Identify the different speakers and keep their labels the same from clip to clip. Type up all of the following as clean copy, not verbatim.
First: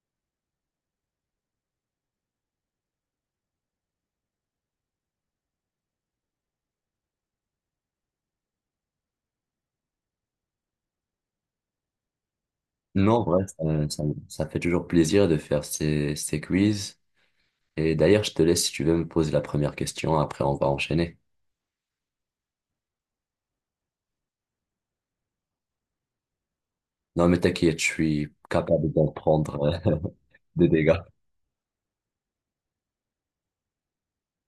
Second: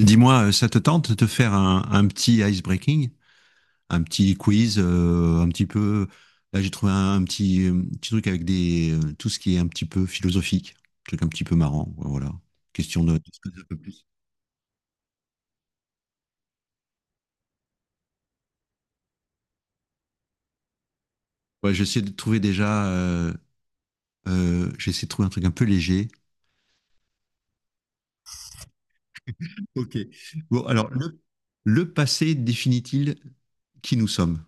Speaker 1: Dis-moi, ça te tente de te faire un petit breaking, un petit quiz, un petit peu. Là, j'ai trouvé un petit, petit truc avec tout ce qui est un petit peu philosophique, un truc un petit peu marrant. Voilà. Question de
Speaker 2: Non,
Speaker 1: se
Speaker 2: ouais,
Speaker 1: connaître un peu
Speaker 2: ça, ça-
Speaker 1: plus.
Speaker 2: ça fait toujours plaisir de faire ces quiz. Et d'ailleurs, je te laisse si tu veux me poser la première question, après on va enchaîner.
Speaker 1: Ouais, j'essaie de trouver déjà. J'essaie de trouver un truc un peu léger.
Speaker 2: Non, mais t'inquiète, je suis capable d'en prendre
Speaker 1: Ok. Bon,
Speaker 2: des
Speaker 1: alors,
Speaker 2: dégâts.
Speaker 1: le passé définit-il qui nous sommes?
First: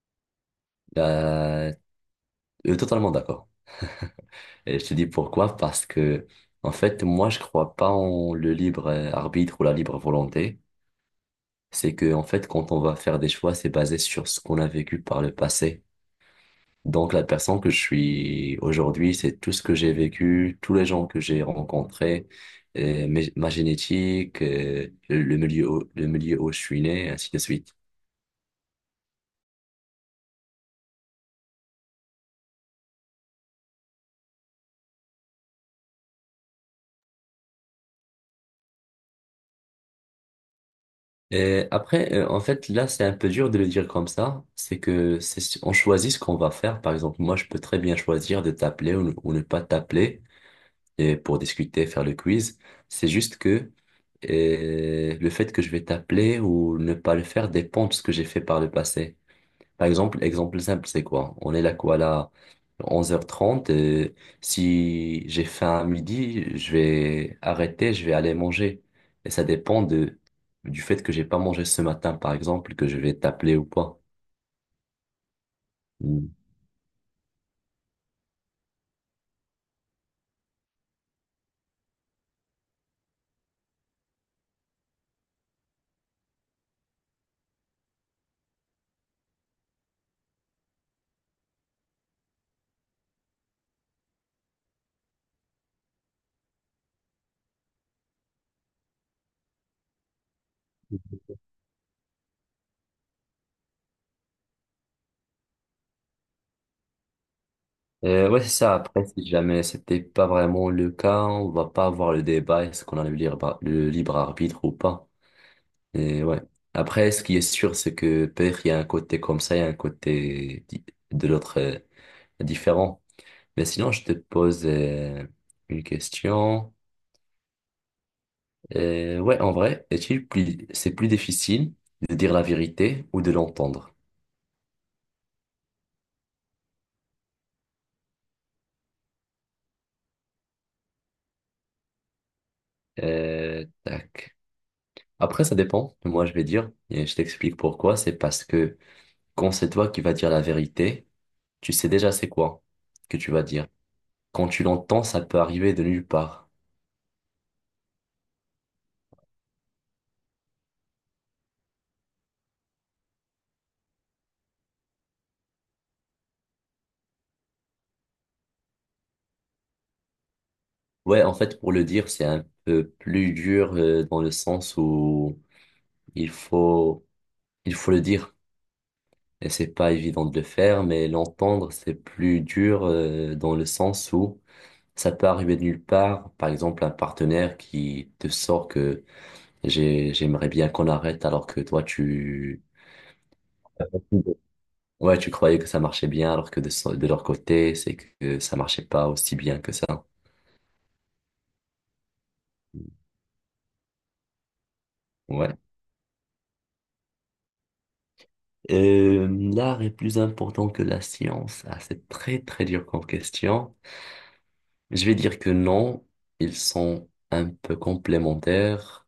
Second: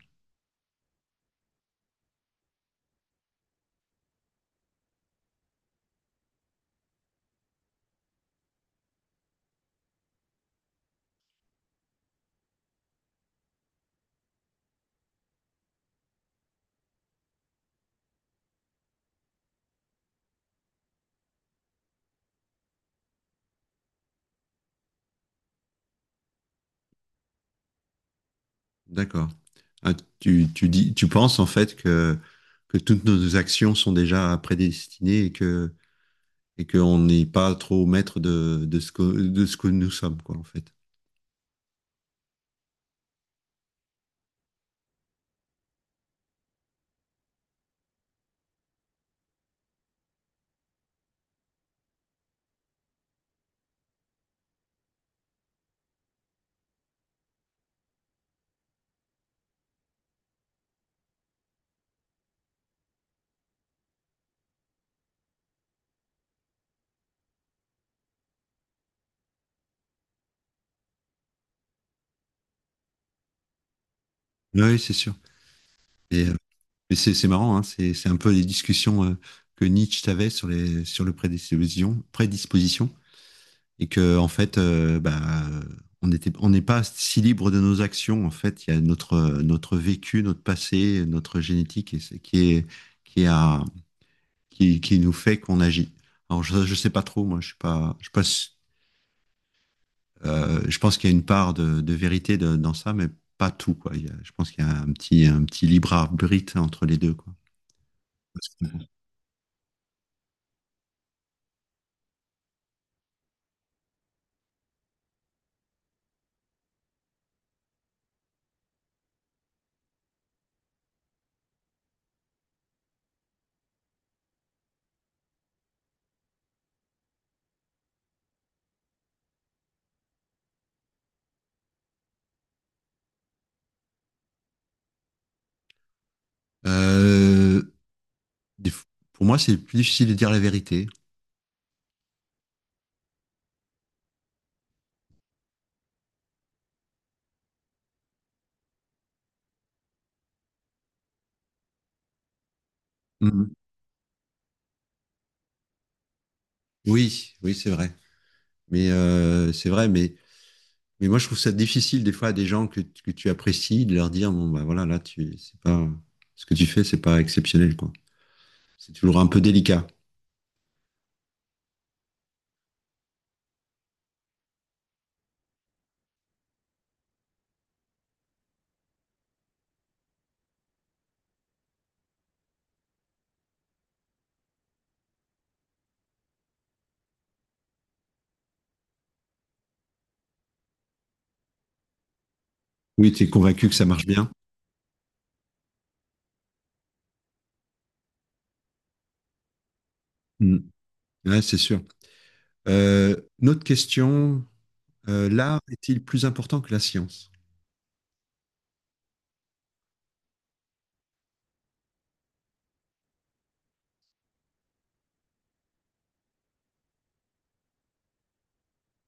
Speaker 2: Euh, Totalement d'accord. Et je te dis pourquoi, parce que, en fait, moi, je crois pas en le libre arbitre ou la libre volonté. C'est que, en fait, quand on va faire des choix, c'est basé sur ce qu'on a vécu par le passé. Donc la personne que je suis aujourd'hui, c'est tout ce que j'ai vécu, tous les gens que j'ai rencontrés, ma génétique, le milieu, le milieu où je suis né, ainsi de suite.
Speaker 1: D'accord. Ah, tu dis, tu penses en fait que toutes nos actions sont déjà prédestinées et qu'on n'est pas trop maître de ce que nous sommes, quoi, en fait.
Speaker 2: Et après, en fait, là, c'est un peu dur de le dire comme ça. C'est que c'est, on choisit ce qu'on va faire. Par exemple, moi, je peux très bien choisir de t'appeler ou ne pas t'appeler et pour discuter, faire le quiz. C'est juste que le fait que je vais t'appeler ou ne pas le faire dépend de ce que j'ai fait par le passé. Par exemple, exemple simple, c'est quoi? On est là quoi là 11h30. Et si j'ai faim à midi, je vais arrêter, je vais aller manger. Et ça dépend de du fait que j'ai pas mangé ce matin, par exemple, que je vais t'appeler ou pas.
Speaker 1: Oui, oui, c'est sûr.
Speaker 2: Mm.
Speaker 1: Et, euh, mais c'est marrant, hein, c'est un peu les discussions que Nietzsche avait sur les sur le prédisposition, prédisposition et que en fait, bah, on n'est pas si libre de nos actions. En fait, il y a notre notre vécu, notre passé, notre génétique et c'est- qui est qui a qui, qui nous fait qu'on agit. Alors je sais pas trop, moi, je suis pas. Je pense qu'il y a une part de vérité dans ça, mais pas tout, quoi. Je pense qu'il y a un petit libre arbitre entre les deux, quoi.
Speaker 2: Ouais, c'est ça. Après, si jamais c'était pas vraiment le cas, on va pas avoir le débat, est-ce qu'on a le libre arbitre ou pas. Et ouais. Après, ce qui est sûr, c'est que peut-être il y a un côté comme ça, il y a un côté de l'autre différent. Mais sinon, je te pose une question. Ouais, en vrai, c'est plus difficile de dire la vérité ou de l'entendre?
Speaker 1: Euh, pour moi, c'est plus difficile de dire la vérité.
Speaker 2: Tac. Après, ça dépend. Moi, je vais dire, et je t'explique pourquoi. C'est parce que quand c'est toi qui vas dire la vérité, tu sais déjà c'est quoi que tu vas
Speaker 1: Mm-hmm.
Speaker 2: dire. Quand tu l'entends, ça peut arriver de nulle part.
Speaker 1: Oui, oui, c'est vrai. Mais c'est vrai, mais moi, je trouve ça difficile des fois à des gens que tu apprécies de leur dire, bon, bah voilà, là, tu, c'est pas, ce que tu fais, c'est pas exceptionnel, quoi. C'est toujours un peu délicat.
Speaker 2: Ouais, en fait, pour le dire, c'est un peu plus dur dans le sens où il faut, il faut le dire. Et c'est pas évident de le faire, mais l'entendre, c'est plus dur dans le sens où ça peut arriver de nulle part. Par exemple, un partenaire qui te sort que j'aimerais bien qu'on arrête alors que toi, tu,
Speaker 1: Oui, tu es convaincu que ça marche bien.
Speaker 2: ouais, tu croyais que ça marchait bien alors que de leur côté, c'est que ça marchait pas aussi bien que ça.
Speaker 1: Mm. Ouais, c'est sûr. Euh, une autre question:
Speaker 2: Ouais.
Speaker 1: l'art est-il plus important que la science?
Speaker 2: Euh, l'art est plus important que la science. Ah, c'est très très dur comme question. Je vais dire que non, ils sont un peu complémentaires.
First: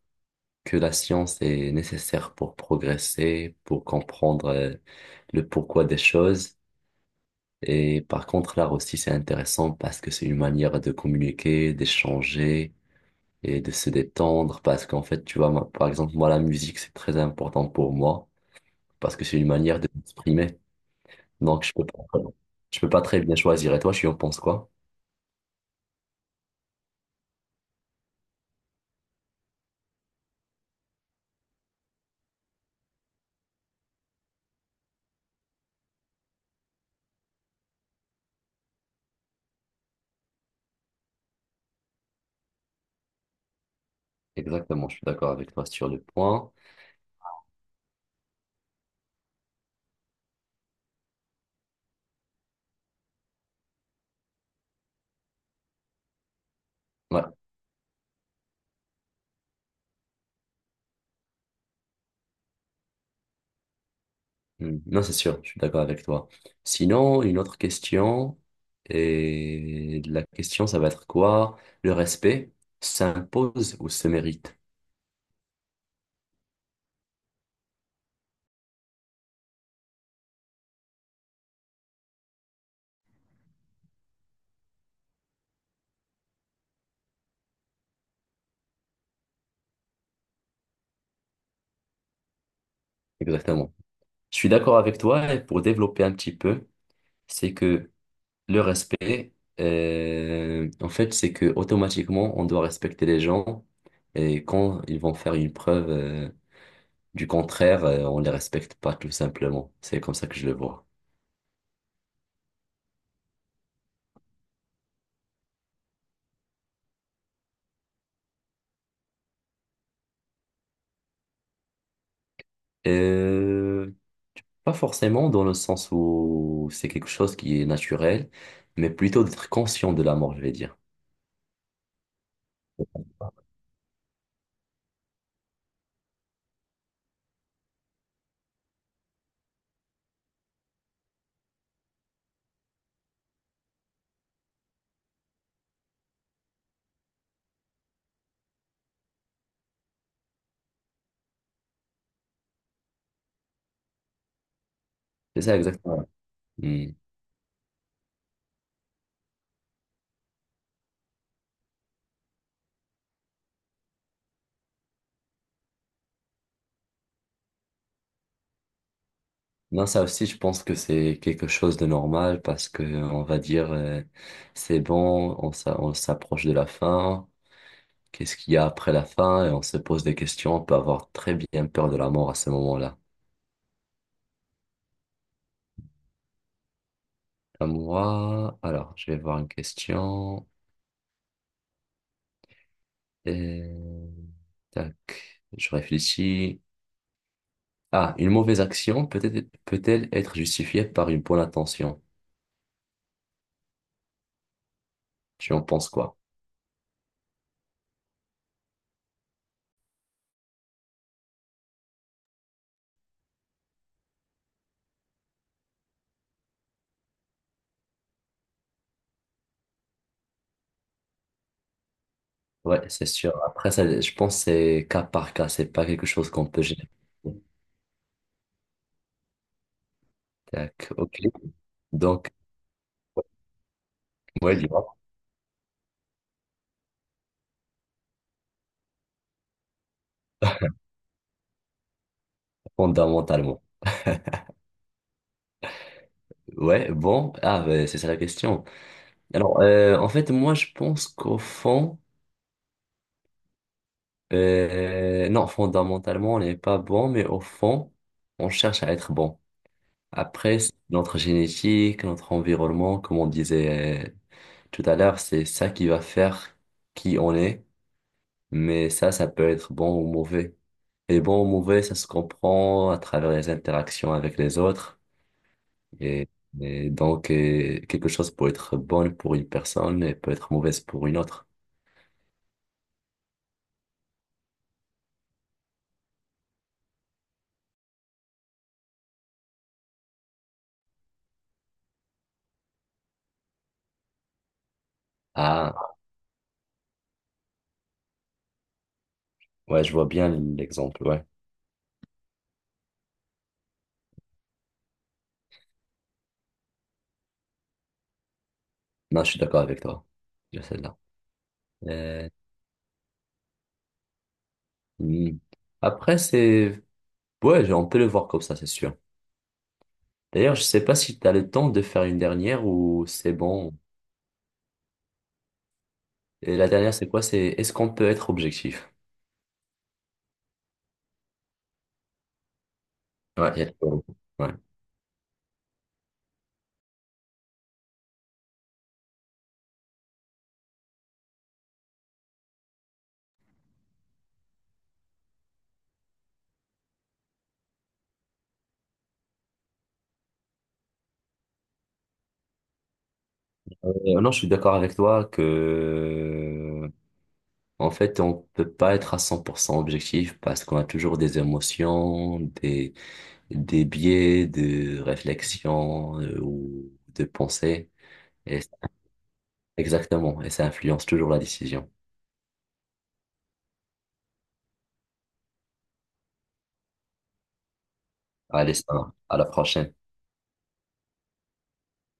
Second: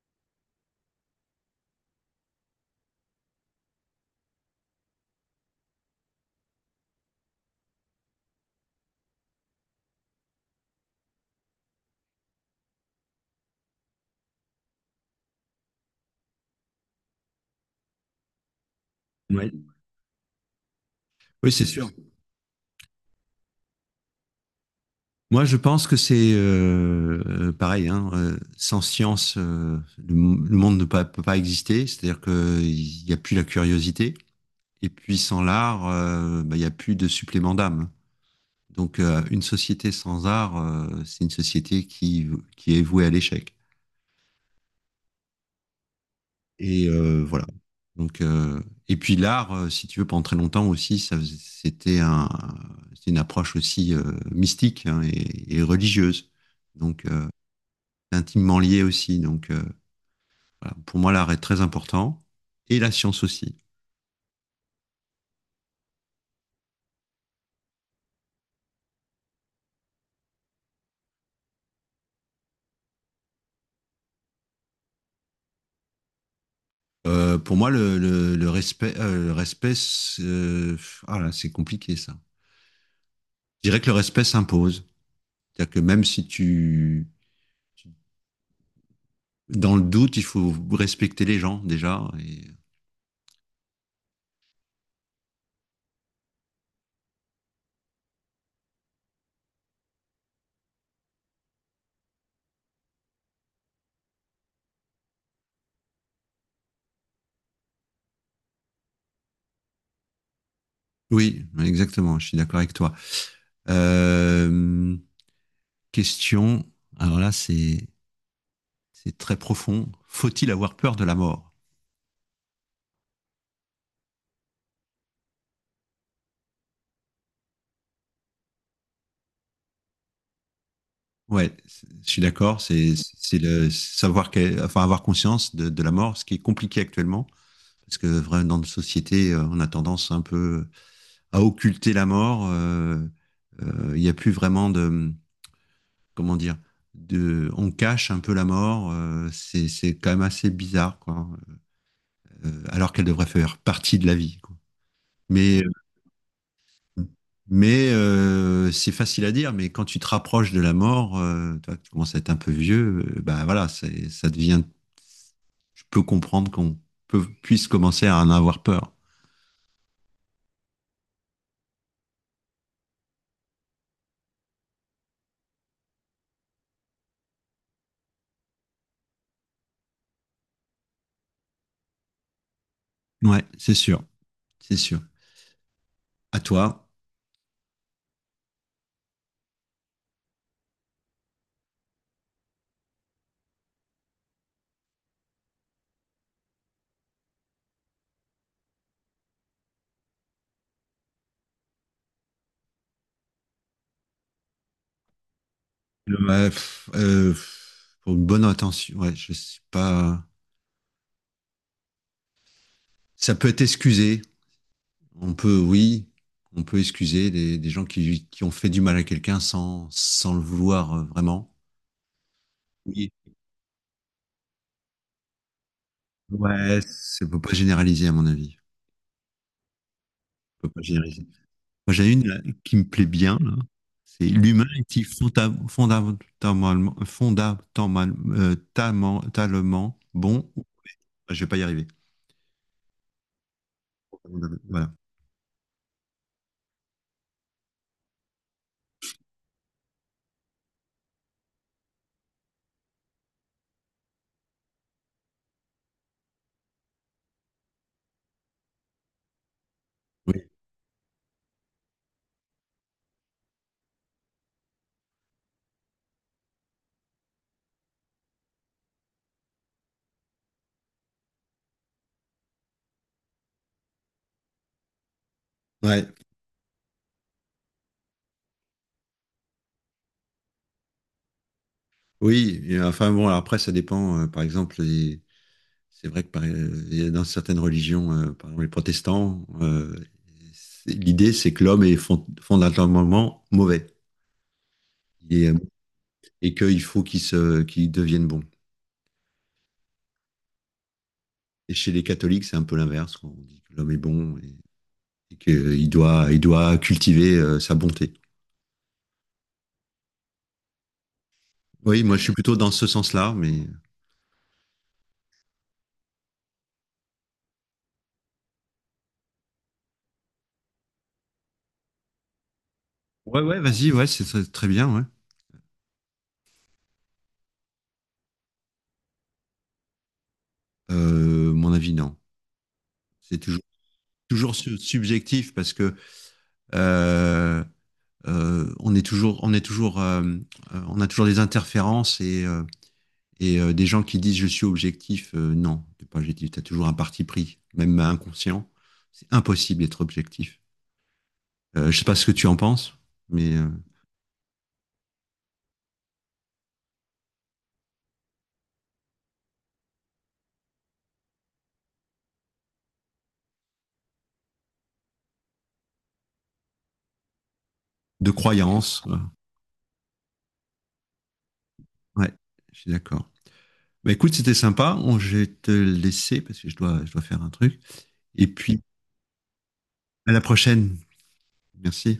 Speaker 2: Que la science est nécessaire pour progresser, pour comprendre le pourquoi des choses. Et par contre, l'art aussi, c'est intéressant parce que c'est une manière de communiquer, d'échanger et de se détendre. Parce qu'en fait, tu vois, moi, par exemple, moi, la musique, c'est très important pour moi parce que c'est une manière de m'exprimer.
Speaker 1: Oui,
Speaker 2: Donc,
Speaker 1: c'est Hmm. sûr.
Speaker 2: je peux pas très bien choisir. Et toi, tu en penses quoi?
Speaker 1: Moi, je pense que c'est pareil, hein. Sans science, le monde ne peut pas exister. C'est-à-dire qu'il n'y a plus la curiosité. Et puis, sans l'art, bah, il n'y a plus de supplément d'âme. Donc, une société sans art, c'est une société qui est vouée à l'échec.
Speaker 2: Exactement, je suis d'accord avec toi sur le point.
Speaker 1: Et voilà. Donc, et puis l'art, si tu veux, pendant très longtemps aussi, c'était c'était une approche aussi mystique, hein, et religieuse, donc
Speaker 2: Ouais.
Speaker 1: intimement lié aussi. Donc voilà. Pour moi, l'art est très important et la science aussi.
Speaker 2: Hmm. Non, c'est sûr, je suis d'accord avec toi. Sinon, une autre question, et la question, ça va être quoi? Le respect s'impose ou se mérite?
Speaker 1: Pour moi, le respect, ah là, c'est compliqué ça. Je dirais que le respect s'impose, c'est-à-dire que même si tu- dans le doute, il faut respecter les gens déjà. Et
Speaker 2: Exactement. Je suis d'accord avec toi, et pour développer un petit peu, c'est que le respect, en fait, c'est que automatiquement, on doit respecter les gens, et quand ils vont faire une preuve, du contraire, on les respecte pas, tout simplement. C'est comme ça que je le vois.
Speaker 1: oui, exactement, je suis d'accord avec toi. Euh, Question, alors là, c'est très profond. Faut-il avoir peur de la mort?
Speaker 2: Euh, Pas forcément dans le sens où c'est quelque chose qui est naturel, mais plutôt d'être conscient de la mort, je vais dire.
Speaker 1: Je suis d'accord, c'est le savoir que, enfin avoir conscience de la mort, ce qui est compliqué actuellement, parce que vraiment dans notre société, on a tendance un peu à occulter la mort. Il n'y a plus vraiment de, comment dire, on cache un peu la mort. C'est quand même assez bizarre, quoi. Alors qu'elle devrait faire partie de la vie, quoi.
Speaker 2: C'est ça
Speaker 1: Mais
Speaker 2: exactement. Hmm.
Speaker 1: euh, mais c'est facile à dire, mais quand tu te rapproches de la mort, toi, que tu commences à être un peu vieux, bah voilà, ça devient. Je peux comprendre qu'on puisse commencer à en avoir peur.
Speaker 2: Non, ça aussi, je pense que c'est quelque chose de normal parce que on va dire c'est bon, on s'approche de la fin. Qu'est-ce qu'il y a après la fin? Et on se pose des questions. On peut avoir très bien peur de la mort à ce moment-là.
Speaker 1: Ouais, c'est sûr, c'est sûr. À toi.
Speaker 2: À moi, alors, je vais voir une question. Euh, Tac, je réfléchis. Ah, une mauvaise action peut-être, peut-elle être justifiée par une bonne intention? Tu en penses quoi?
Speaker 1: Ouais, pff, pff, pour une bonne intention, ouais, je sais pas. Ça peut être excusé. On peut, oui, on peut excuser des gens qui ont fait du mal à quelqu'un sans le vouloir vraiment.
Speaker 2: Ouais, c'est sûr. Après, ça, je pense que c'est cas par cas, c'est pas quelque chose qu'on peut générer.
Speaker 1: On peut pas généraliser, à mon avis. On peut pas
Speaker 2: Tac, ok.
Speaker 1: généraliser. Moi, j'ai une
Speaker 2: Donc,
Speaker 1: là, qui me plaît bien là. C'est:
Speaker 2: ouais,
Speaker 1: l'humain
Speaker 2: dis-moi,
Speaker 1: est-il fonda- fondamentalement, fondamentalement, tamentalement bon? Je vais pas y arriver.
Speaker 2: fondamentalement.
Speaker 1: Voilà.
Speaker 2: Ouais, bon, ah, ben, c'est ça la question. Alors, en fait, moi, je pense qu'au fond, non, fondamentalement, on n'est pas bon, mais au fond, on cherche à être bon.
Speaker 1: Oui.
Speaker 2: Après, c'est notre génétique, notre environnement, comme on disait tout à l'heure, c'est ça qui va faire qui on est, mais ça peut être bon ou mauvais. Et bon ou mauvais, ça se comprend à travers les interactions avec les autres.
Speaker 1: Ouais.
Speaker 2: Et, et donc, quelque chose peut être bonne pour une personne et peut être mauvaise pour une autre.
Speaker 1: Oui. Et enfin bon, alors après ça dépend. Par exemple, c'est vrai que il y a dans certaines religions, par exemple les protestants, l'idée c'est que l'homme est fondamentalement mauvais. Il est-
Speaker 2: Ah,
Speaker 1: et qu'il faut qu'il devienne bon.
Speaker 2: ouais, je vois bien l'exemple, ouais.
Speaker 1: Et chez les catholiques, c'est un peu l'inverse. On dit que l'homme est bon et qu'il doit, il doit cultiver sa bonté.
Speaker 2: Non, je suis d'accord avec toi. Il y a celle-là.
Speaker 1: Oui, moi, je
Speaker 2: Euh,
Speaker 1: suis plutôt dans ce sens-là, mais.
Speaker 2: hmm. Après, c'est... Ouais, on peut le voir comme ça, c'est sûr. D'ailleurs, je sais pas si tu as le temps de faire une dernière ou c'est
Speaker 1: Ouais, ouais,
Speaker 2: bon.
Speaker 1: vas-y, ouais, c'est très, très bien, ouais.
Speaker 2: Et la dernière, c'est quoi? C'est est-ce qu'on peut être objectif?
Speaker 1: Mon avis, non. C'est
Speaker 2: Ouais. Il y
Speaker 1: toujours,
Speaker 2: a- tout. Ouais.
Speaker 1: subjectif, parce que euh, on est toujours, on a toujours des interférences. Et des gens qui disent je suis objectif. Non, t'es pas objectif. T'as toujours un parti pris, même inconscient. C'est impossible d'être objectif. Je sais pas ce que tu en penses, mais
Speaker 2: Non, je suis d'accord avec toi que, en fait, on peut pas être à 100% objectif parce qu'on a toujours des émotions, des biais de réflexion ou de pensée.
Speaker 1: de
Speaker 2: Et,
Speaker 1: croyances.
Speaker 2: exactement. Et ça influence toujours la décision.
Speaker 1: Ouais, je suis d'accord. Bah, écoute, c'était sympa. On, je vais te laisser parce que je dois faire un truc. Et
Speaker 2: Allez,
Speaker 1: puis,
Speaker 2: ça, va. À la prochaine.
Speaker 1: à la prochaine. Merci.